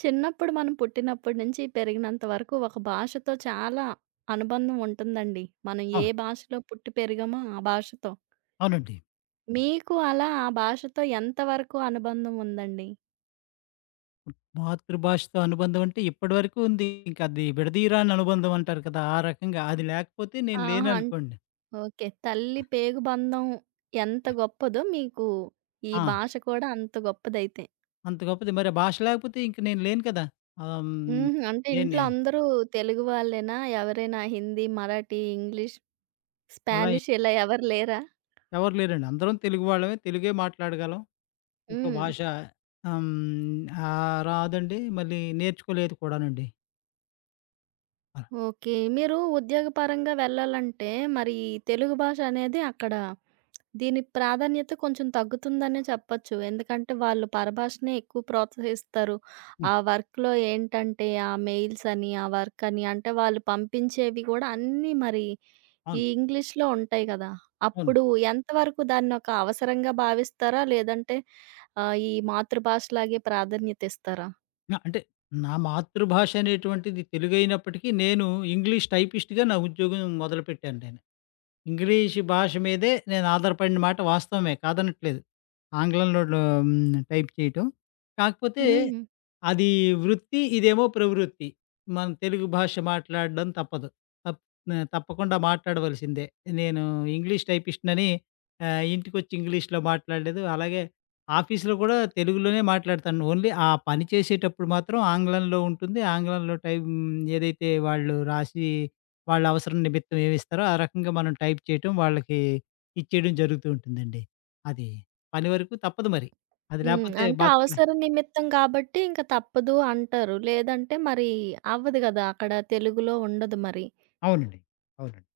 చిన్నప్పుడు మనం పుట్టినప్పటి నుంచి పెరిగినంత వరకు ఒక భాషతో చాలా అనుబంధం ఉంటుందండి. మనం ఆ! ఏ భాషలో పుట్టి పెరిగామో ఆ భాషతో. అవునండి. మీకు అలా ఆ భాషతో ఎంతవరకు అనుబంధం ఉందండి? మాతృభాషతో అనుబంధం అంటే ఇప్పటివరకు ఉంది. ఇంక అది విడదీయరాని అనుబంధం అంటారు కదా! ఆ రకంగా అది లేకపోతే నేను ఆహా! లేననుకోండి. ఓకే. తల్లి పేగు బంధం ఎంత గొప్పదో మీకు ఈ ఆ! భాష కూడా అంత గొప్పదైతే. అంత గొప్పది. మరి ఆ భాష లేకపోతే ఇంక నేను లేను కదా! ఆహ్, హ్మ్. హుహు. అంటే ఇంట్లో నేనే అందరూ తెలుగు వాళ్ళేనా? ఎవరైనా హిందీ, మరాఠీ, ఇంగ్లీష్, అలా స్పానిష్ ఇలా ఎవరు లేరా? ఎవరు లేరండి. అందరం తెలుగు వాళ్ళమే. తెలుగే మాట్లాడగలం. ఇంకో హ్మ్. భాష హ్మ్. రాదండి. మళ్ళీ నేర్చుకోలేదు కూడానండి. అలా ఓకే. మీరు ఉద్యోగపరంగా వెళ్ళాలంటే, మరి తెలుగు భాష అనేది అక్కడ దీని ప్రాధాన్యత కొంచెం తగ్గుతుందనే చెప్పొచ్చు. ఎందుకంటే, వాళ్ళు పరభాషనే ఎక్కువ ప్రోత్సహిస్తారు. హ్మ్. ఆ వర్క్‌లో ఏంటంటే, ఆ మెయిల్స్ అని, ఆ వర్క్ అని అంటే వాళ్ళు పంపించేవి గూడా అన్నీ మరి ఈ అవును. ఇంగ్లీష్‌లో ఉంటాయి గదా! అవును. అప్పుడు ఎంతవరకు దాన్నొక అవసరంగా భావిస్తారా? లేదంటే ఈ మాతృభాషలాగే ప్రాధాన్యత ఇస్తారా? నా అంటే నా మాతృభాష అనేటువంటిది తెలుగైనప్పటికీ నేను ఇంగ్లీష్ టైపిస్ట్‌గా నా ఉద్యోగం మొదలుపెట్టాను నేను. ఇంగ్లీష్ భాష మీదే నేను ఆధారపడిన మాట వాస్తవమే కాదనట్లేదు. ఆంగ్లంలో టైప్ చేయటం. కాకపోతే హ్మ్. అది వృత్తి, ఇదేమో ప్రవృత్తి. మన తెలుగు భాష మాట్లాడడం తప్పదు. తప్ తప్పకుండా మాట్లాడవలసిందే. నేను ఇంగ్లీష్ టైపిస్ట్‌నని ఇంటికొచ్చి ఇంగ్లీష్‌లో మాట్లాడలేదు. అలాగే ఆఫీస్‌లో కూడా తెలుగులోనే మాట్లాడతాను. ఓన్లీ ఆ పని చేసేటప్పుడు మాత్రం ఆంగ్లంలో ఉంటుంది. ఆంగ్లంలో ఏదైతే వాళ్ళు రాసి వాళ్ళ అవసరం నిమిత్తం ఏమిస్తారో ఆ రకంగా మనం టైప్ చేయటం, వాళ్ళకి ఇచ్చేయడం జరుగుతూ ఉంటుందండి. అది పని వరకు తప్పదు మరి. అది హ్మ్. లేపోతే అంటే బతకలే అవసరం నిమిత్తం గాబట్టి ఇంక తప్పదు అంటారు. లేదంటే మరి అవ్వదు గదా! అక్కడ తెలుగులో ఉండదు మరి. అవునండి. అవునండి.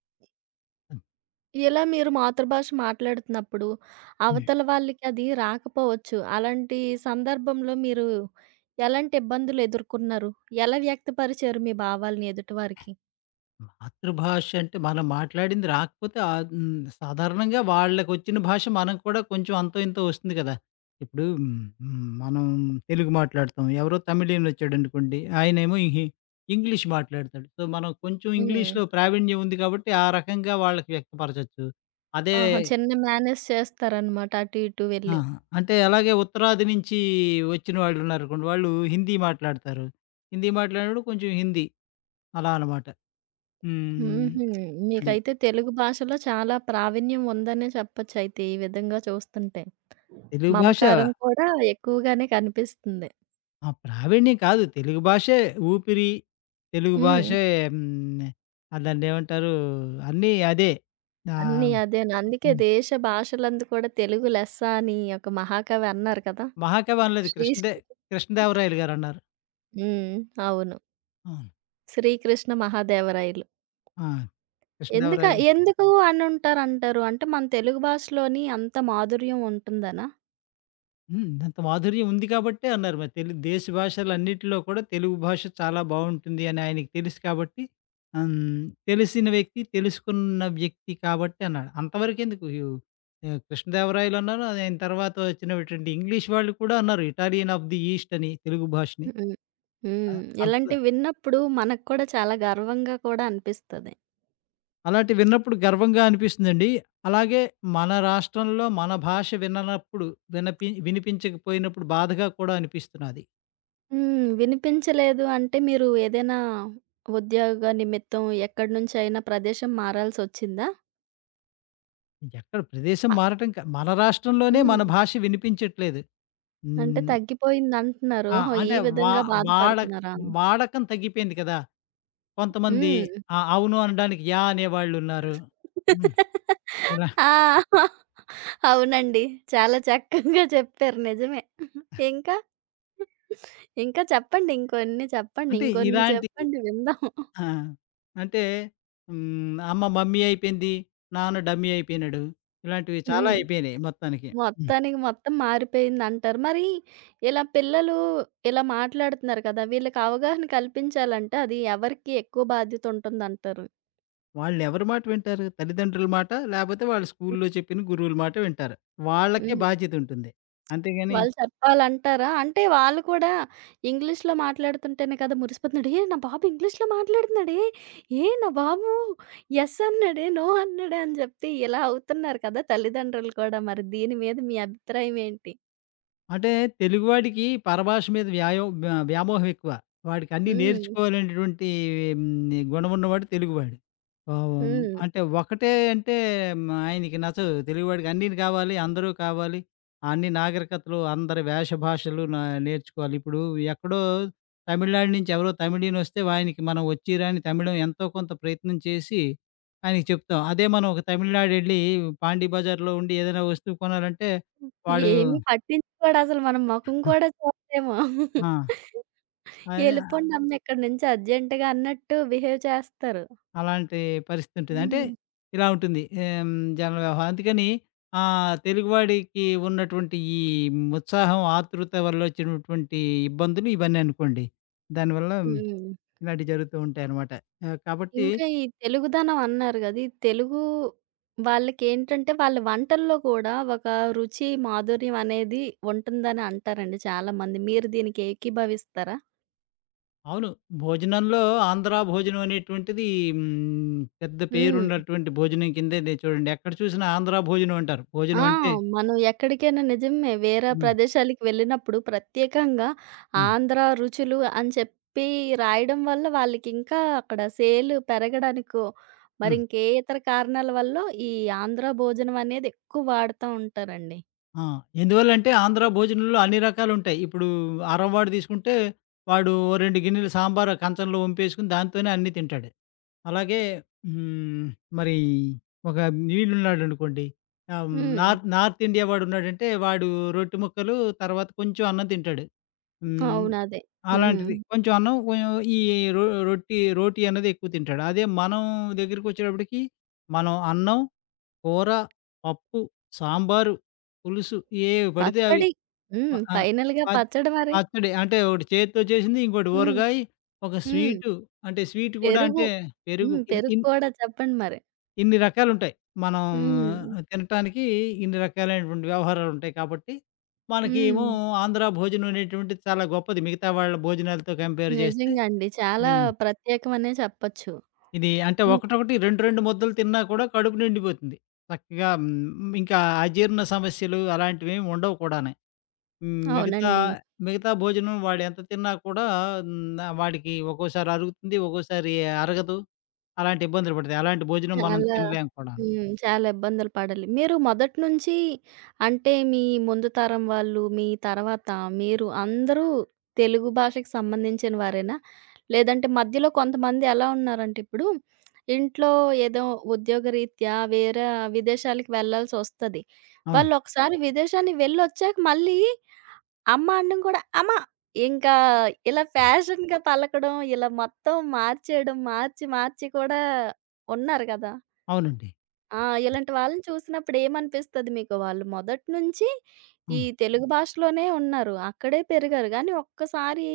ఇలా మీరు మాతృభాష మాట్లాడుతున్నప్పుడు అంతే. అవతల వాళ్ళకి అది రాకపోవచ్చు. అలాంటి సందర్భంలో మీరు ఎలాంటి ఇబ్బందులు ఎదుర్కొన్నారు? ఎలా వ్యక్తపరిచారు మీ భావాల్ని ఎదుటి వారికి? మాతృభాష అంటే మనం మాట్లాడింది రాకపోతే ఆహ్, హ్మ్. సాధారణంగా వాళ్ళకొచ్చిన భాష మనం కూడా కొంచెం అంతో ఇంతో వస్తుంది కదా! ఇప్పుడు మనం తెలుగు మాట్లాడతాం. ఎవరో తమిళీయనొచ్చాడనుకోండి, ఆయనేమో ఇంగ్లీష్ మాట్లాడతాడు. సో, మనం కొంచెం హ్మ్. ఇంగ్లీష్‌లో ప్రావీణ్యం ఉంది కాబట్టి ఆ రకంగా వాళ్ళకి వ్యక్తపరచొచ్చు. అదే ఆహా! చిన్న మేనేజ్ చేస్తారనమాట అటు ఇటు ఆ! వెళ్ళి. అంటే అలాగే ఉత్తరాది నుంచి వచ్చిన వాళ్ళున్నారనుకోండి, వాళ్ళు హిందీ మాట్లాడతారు. హిందీ మాట్లాడినప్పుడు కొంచెం హిందీ అలా అనమాట. హ్మ్. హుహు. అది. మీకైతే తెలుగు భాషలో చాలా ప్రావీణ్యం ఉందనే చెప్పొచ్చయితే ఈ విధంగా చూస్తుంటే. తెలుగు భాష మమకారం కూడా ఎక్కువగానే కనిపిస్తుంది. ఆ! ప్రావీణ్యం కాదు. తెలుగు భాషే ఊపిరి, తెలుగు హ్మ్. భాషే హ్మ్. దాన్నేమంటారు అన్నీ అదే. అన్నీ ఆహ్, అదేను. అందుకే హ్మ్. దేశ భాషలందు కూడా తెలుగు లెస్స అని ఒక మహాకవి అన్నారు కదా! మహాకవి అనలేదు శ్రీశ్రీ. కృష్ణదేవరాయలు గారన్నారు. హ్మ్. అవును. ఆ! 'శ్రీకృష్ణ మహాదేవరాయలు.' ఆ! ఎందుక కృష్ణదేవరాయలు. ఎందుకు అనుంటారంటారు? అంటే మన తెలుగు భాషలోని అంత మాధుర్యం ఉంటుందనా? హ్మ్. అంత మాధుర్యం ఉంది కాబట్టే అన్నారు. మరి దేశ భాషలన్నిటిలో కూడా తెలుగు భాష చాలా బావుంటుంది అని ఆయనకి తెలుసు కాబట్టి ఆహ్, హ్మ్. తెలిసిన వ్యక్తి, తెలుసుకున్న వ్యక్తి కాబట్టి అన్నాడు. అంతవరకెందుకు కృష్ణదేవరాయలన్నారు. ఆయన తర్వాత వచ్చినటువంటి ఇంగ్లీష్ వాళ్ళు కూడా అన్నారు. ఇటాలియన్ ఆఫ్ ది ఈస్ట్ అని తెలుగు భాషని. హ్మ్. అ హ్మ్. అంత ఇలాంటివి విన్నప్పుడు మనకు కూడా చాలా గర్వంగా కూడా అనిపిస్తది. అలాంటివి విన్నప్పుడు గర్వంగా అనిపిస్తుందండి. అలాగే మన రాష్ట్రంలో మన భాష విననప్పుడు వినిపించకపోయినప్పుడు బాధగా కూడా అనిపిస్తున్నది. హ్మ్. వినిపించలేదు అంటే మీరు ఏదైనా ఉద్యోగ నిమిత్తం ఎక్కడి నుంచైనా ప్రదేశం మారాల్సొచ్చిందా? ఎక్కడ ప్రదేశం అ మారటం మన రాష్ట్రంలోనే మన హ్మ్. భాష వినిపించట్లేదు. అంటే హ్మ్. తగ్గిపోయిందంటున్నారు. ఆ! ఓహో! ఈ అంటే వా విధంగా వాడ బాధపడుతున్నారా? వాడకం తగ్గిపోయింది కదా! కొంతమంది హ్మ్. ఆ! అవును అనడానికి 'యా' అనేవాళ్ళున్నారు. హ్మ్. ఇలా ఆ! అవునండి. చాలా చక్కగా చెప్పారు. నిజమే. ఇంకా? ఇంకా చెప్పండి. ఇంకొన్ని చెప్పండి. అంటే ఇంకొన్ని ఇలాంటి చెప్పండి విందాం. ఆ! అంటే అమ్మ మమ్మీ అయిపోయింది. నాన్న డమ్మీ అయిపోయినాడు. ఇలాంటివి చాలా హ్మ్. అయిపోయినాయి మొత్తానికి. హ్మ్. మొత్తానికి మొత్తం మారిపోయిందంటారు. మరి ఇలా పిల్లలు ఇలా మాట్లాడుతున్నారు కదా! వీళ్ళకి అవగాహన కల్పించాలంటే అది ఎవరికి ఎక్కువ బాధ్యత ఉంటుందంటారు? వాళ్ళెవరి మాట వింటారు? తల్లిదండ్రుల మాట, లేపోతే వాళ్ళు స్కూల్లో చెప్పిన గురువుల మాట వింటారు. వాళ్ళకే హ్మ్. బాధ్యతుంటుంది. అంతేగాని వాళ్ళు చెప్పాలంటారా? అంటే వాళ్ళు కూడా ఇంగ్లీష్‌లో మాట్లాడుతుంటేనే కదా మురిసిపోతున్నాడు. "ఏ నా బాబు ఇంగ్లీష్‌లో మాట్లాడుతున్నాడే! ఏ నా బాబు యెస్ అన్నాడే! నో అన్నాడే!" అని జెప్పి ఇలా అవుతున్నారు కదా తల్లిదండ్రులు కూడా. మరి దీని మీద మీ అభిప్రాయం ఏంటి? అంటే తెలుగువాడికి పరభాష మీద వ్యాయో వ్య వ్యామోహం ఎక్కువ. వాడికి అన్నీ హ్మ్. నేర్చుకోవాలనేటటువంటి గుణం ఉన్నవాడు తెలుగువాడు. ఆహ్, హ్మ్. అంటే ఒకటే అంటే ఆయనకి నచ్చదు. తెలుగువాడికి అన్నీ కావాలి, అందరూ కావాలి. అన్ని నాగరికతలు, అందరి వేష భాషలు నేర్చుకోవాలి. ఇప్పుడు ఎక్కడో తమిళనాడు నుంచి ఎవరో తమిళీయనొస్తే ఆయనకి మనం వచ్చి రాని తమిళం ఎంతో కొంత ప్రయత్నం చేసి ఆయనకి చెప్తాం. అదే మనం ఒక తమిళనాడెళ్ళి పాండీ బజార్‌లో ఉండి ఏదైనా వస్తువు కొనాలంటే వాడు ఏమి పట్టించుకోడసలు. మన మొఖం కూడా చూడడేమో. ఆ! అదే "ఎళ్ళిపోండి అమ్మ ఇక్కడి నుంచి అర్జెంట్‌గా" అన్నట్టు బిహేవ్ చేస్తారు. అలాంటి పరిస్థితి ఉంటుంది. అంటే హ్మ్. ఇలా ఉంటుంది. జన వ్యవహారం. అందుకని తెలుగువాడికి ఉన్నటువంటి ఈ ఉత్సాహం, ఆతృత వల్ల వచ్చినటువంటి ఇబ్బందులు ఇవన్నీ అనుకోండి. దానివల్ల హ్మ్. ఇలాంటివి జరుగుతూ ఉంటాయన్నమాట. కాబట్టి ఇంకా ఈ తెలుగుదనం అన్నారు గదా! ఈ తెలుగు వాళ్ళకేంటంటే, వాళ్ళ వంటల్లో కూడా ఒక రుచి, మాధుర్యం అనేది ఉంటుందని అంటారండి చాలామంది. మీరు దీనికి ఏకీభవిస్తారా? అవును. భోజనంలో ఆంధ్ర భోజనం అనేటువంటిది పెద్ద హ్మ్. పేరున్నటువంటి భోజనం కిందే చూడండి. ఎక్కడ చూసినా ఆంధ్ర భోజనం అంటారు. ఆ! భోజనం అంటే మనం ఎక్కడికైనా నిజమే. వేరే హ్మ్. ప్రదేశాలకి వెళ్ళినప్పుడు ప్రత్యేకంగా హ్మ్. ఆంధ్ర రుచులు అని చెప్పి రాయడం వల్ల వాళ్ళకింకా అక్కడ సేల్ పెరగడానికో, మరి హ్మ్. ఇంకే ఇతర కారణాల వల్లో ఈ ఆంధ్ర భోజనం అనేది ఎక్కువ వాడుతా ఉంటారండి. ఆ! ఎందువల్లంటే ఆంధ్ర భోజనంలో అన్ని రకాలుంటాయి. ఇప్పుడు అరవవాడు తీసుకుంటే వాడు ఓ 2 గిన్నెలు సాంబార్ కంచంలో వంపేసుకొని దాంతోనే అన్నీ తింటాడు. అలాగే హ్మ్, మరి ఒక వీడున్నాడనుకోండి హ్మ్. నార్త్ నార్త్ ఇండియా వాడున్నాడంటే వాడు రొట్టె ముక్కలు తర్వాత కొంచెం అన్నం తింటాడు. హ్మ్, అవును. అదే. హ్మ్. అలాంటిది కొంచెం అన్నం కొంచెం ఈ రొ రొట్టి రోటీ అనేది ఎక్కువ తింటాడు. అదే మనం దగ్గరికొచ్చేటప్పటికి మనం అన్నం కూర, పప్పు, సాంబారు, పులుసు ఏవి పడితే అవి. పచ్చడి. ప హ్మ్. ఆ! ఫైనల్‌గా పచ్ పచ్చడి మరి. పచ్చడి అంటే ఒకటి చేత్తో చేసింది, ఇంకోటి హ్మ్. ఊరగాయ, ఒక హ్మ్. స్వీటు అంటే స్వీట్ కూడా పెరుగు. అంటే పెరుగు హ్మ్. ఇన్ పెరుగు ఇన్ కూడా చెప్పండి మరి. ఇన్ని రకాలుంటాయి. మనం హ్మ్. తినటానికి ఇన్ని రకాలైనటువంటి వ్యవహారాలుంటాయి కాబట్టి, మనకేమో హ్మ్. ఆంధ్ర భోజనం అనేటువంటిది చాలా గొప్పది మిగతా వాళ్ళ భోజనాలతో కంపేర్ చేస్తే. నిజంగా అండి. చాలా హ్మ్. ప్రత్యేకమనే చెప్పొచ్చు. ఇది అంటే హ్మ్. ఒకటొకటి 2, 2 ముద్దలు తిన్నా కూడా కడుపు నిండిపోతుంది. చక్కగా ఇంకా అజీర్ణ సమస్యలు అలాంటివేమి ఉండవు కూడాని. హ్మ్, మిగతా అవునండి. మిగతా భోజనం వాడెంత తిన్నా కూడా వాడికి ఒక్కోసారి అరుగుతుంది, ఒక్కోసారి అరగదు. అలాంటి ఇబ్బందులు పడతాయి. అలాంటి భోజనం మనం చాలా తినలేము కూడాను. హ్మ్. చాలా ఇబ్బందులు పడాలి. మీరు మొదటి నుంచి అంటే మీ ముందు తరం వాళ్ళు, మీ తర్వాత మీరు అందరూ తెలుగు భాషకి సంబంధించిన వారేనా? లేదంటే మధ్యలో కొంతమంది ఎలా ఉన్నారంటే ఇప్పుడు ఇంట్లో ఏదో ఉద్యోగరీత్యా వేరే విదేశాలకు వెళ్ళాల్సొస్తది. అవును. వాళ్ళు ఒకసారి విదేశానికి వెళ్ళొచ్చాక మళ్ళీ అమ్మ అనడం కూడా అమ్మ. ఇంకా ఇలా ఫ్యాషన్‌గా పలకడం, ఇలా మొత్తం మార్చేయడం, మార్చి మార్చి కూడా ఉన్నారు కదా! అవునండి. ఆ! ఇలాంటి వాళ్ళని చూసినప్పుడు ఏమనిపిస్తది మీకు? వాళ్ళు మొదటి నుంచి ఈ హ్మ్. తెలుగు భాషలోనే ఉన్నారు. అక్కడే పెరిగారు. కానీ ఒక్కసారి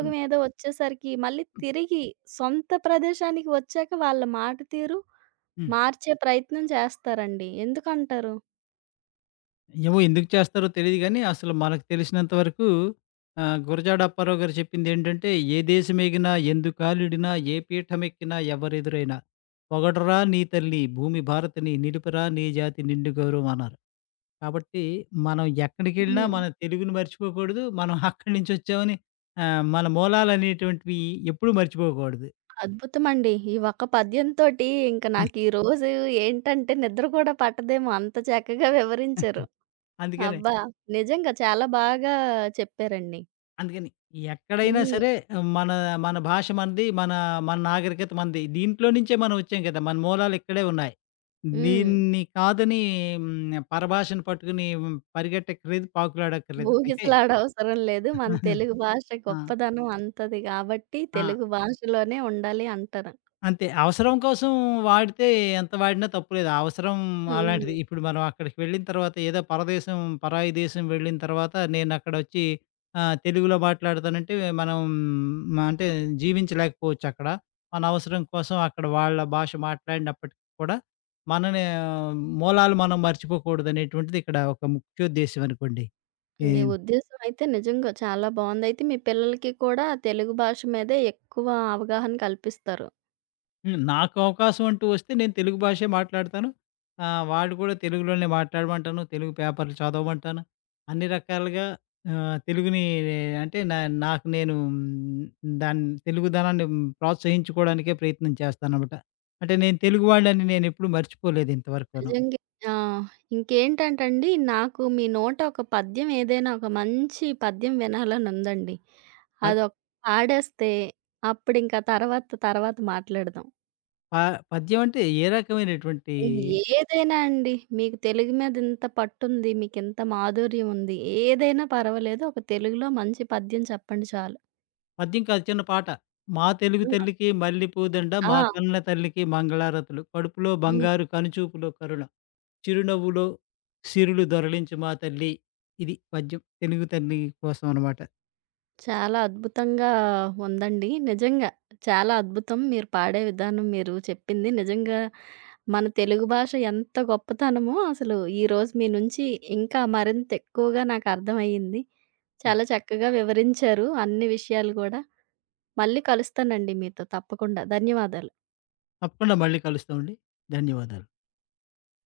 హ్మ్. ఏదో వచ్చేసరికి మళ్ళీ తిరిగి సొంత ప్రదేశానికి వచ్చాక వాళ్ళ మాట తీరు హ్మ్. మార్చే ప్రయత్నం చేస్తారండి. ఎందుకంటారు? ఏమో ఎందుకు చేస్తారో తెలీదు గానీ, అసలు మనకు తెలిసినంత వరకు గురజాడ అప్పారావు గారు చెప్పిందేంటంటే, "ఏ దేశమేగినా ఎందుకాలిడినా ఏ పీఠమెక్కినా ఎవరెదురైనా పొగడరా నీ తల్లి భూమి భారతిని నిలుపరా నీ జాతి నిండు గౌరవం" అన్నారు. కాబట్టి మనం ఎక్కడికెళ్ళినా హ్మ్. మన తెలుగుని మర్చిపోకూడదు. మనం అక్కడి నుంచొచ్చామని మన మూలాలనేటువంటివి ఎప్పుడూ మర్చిపోకూడదు. అద్భుతమండి. ఈ ఒక్క పద్యంతోటి ఇంక నాకు ఈ రోజు ఏంటంటే నిద్ర కూడా పట్టదేమో అంత చక్కగా వివరించారు. అందుకనే అబ్బా! నిజంగా చాలా బాగా చెప్పారండి. అందుకని ఎక్కడైనా హ్మ్. సరే మన మన భాష మనది, మన మన నాగరికత మనది. దీంట్లో నుంచే మనం వచ్చాం కదా! మన మూలాలు ఇక్కడే ఉన్నాయి. హ్మ్. దీన్ని కాదని హ్మ్. పరభాషను పట్టుకుని పరిగెట్టక్కర్లేదు, పాకులాడక్కర్లేదు. అయితే ఊగిసలాడవసరం లేదు. మన తెలుగు భాష ఆ! గొప్పదనం అంతది కాబట్టి ఆ! తెలుగు భాషలోనే ఉండాలి అంటారు. అంతే. అవసరం కోసం వాడితే ఎంత వాడినా తప్పు లేదు. అవసరం హ్మ్. అలాంటిది. ఇప్పుడు మనం అక్కడికి వెళ్ళిన తర్వాత ఏదో పరదేశం, పరాయి దేశం వెళ్ళిన తర్వాత నేనక్కడొచ్చి తెలుగులో మాట్లాడతానంటే మనం మ అంటే జీవించలేకపోవచ్చక్కడ. మన అవసరం కోసం అక్కడ వాళ్ళ భాష మాట్లాడినప్పటికి కూడా మనని మూలాలు మనం మర్చిపోకూడదనేటువంటిది ఇక్కడ ఒక ముఖ్యోద్దేశ్యం అనుకోండి. ఈ మీ ఉద్దేశ్యం అయితే నిజంగా చాలా బావుంది. అయితే మీ పిల్లలకి కూడా తెలుగు భాష మీదే ఎక్కువ అవగాహన కల్పిస్తారు. హ్మ్. నాకు అవకాశం అంటూ వస్తే నేను తెలుగు భాషే మాట్లాడతాను. వాడు కూడా తెలుగులోనే మాట్లాడమంటాను. తెలుగు పేపర్లు చదవమంటాను. అన్ని రకాలుగా తెలుగుని అంటే నాకు నేను దాన్ని తెలుగుదనాన్ని ప్రోత్సహించుకోవడానికే ప్రయత్నం చేస్తానన్నమాట. అంటే నేను తెలుగువాడినని నేనెప్పుడూ మర్చిపోలేదు ఇంతవరకును. నిజంగే. ఆ! ఇంకేంటంటండి, నాకు మీ నోట ఒక పద్యం ఏదైనా ఒక మంచి పద్యం వినాలనుందండి. ప అదొక పాడేస్తే అప్పుడింక తర్వాత, తర్వాత మాట్లాడదాం. ప పద్యం అంటే ఏ రకమైనటువంటి హ్మ్. ఏదైనా అండి. మీకు తెలుగు మీద ఇంత పట్టుంది, మీకింత మాధుర్యం ఉంది. ఏదైనా పర్వాలేదు. ఒక తెలుగులో మంచి పద్యం చెప్పండి చాలు. పద్యం కాదు చిన్న పాట. మా తెలుగు ఆ! తల్లికి మల్లెపూదండ మా ఆ! కన్న తల్లికి మంగళారతులు కడుపులో హ్మ్. బంగారు కనుచూపులో కరుణ. చిరునవ్వులో సిరులు దొరలించు మా తల్లి. ఇది పద్యం తెలుగు తల్లి కోసం అనమాట. చాలా అద్భుతంగా ఉందండి. నిజంగా. చాలా అద్భుతం. మీరు పాడే విధానం మీరు చెప్పింది నిజంగా మన తెలుగు భాష ఎంత గొప్పతనమో అసలు ఈరోజు మీ నుంచి ఇంకా మరింత ఎక్కువగా నాకు అర్థమయ్యింది. చాలా చక్కగా వివరించారు అన్ని విషయాలు గూడా. మళ్ళీ కలుస్తానండి మీతో తప్పకుండా. ధన్యవాదాలు. తప్పకుండా మళ్ళీ కలుస్తామండి. ధన్యవాదాలు.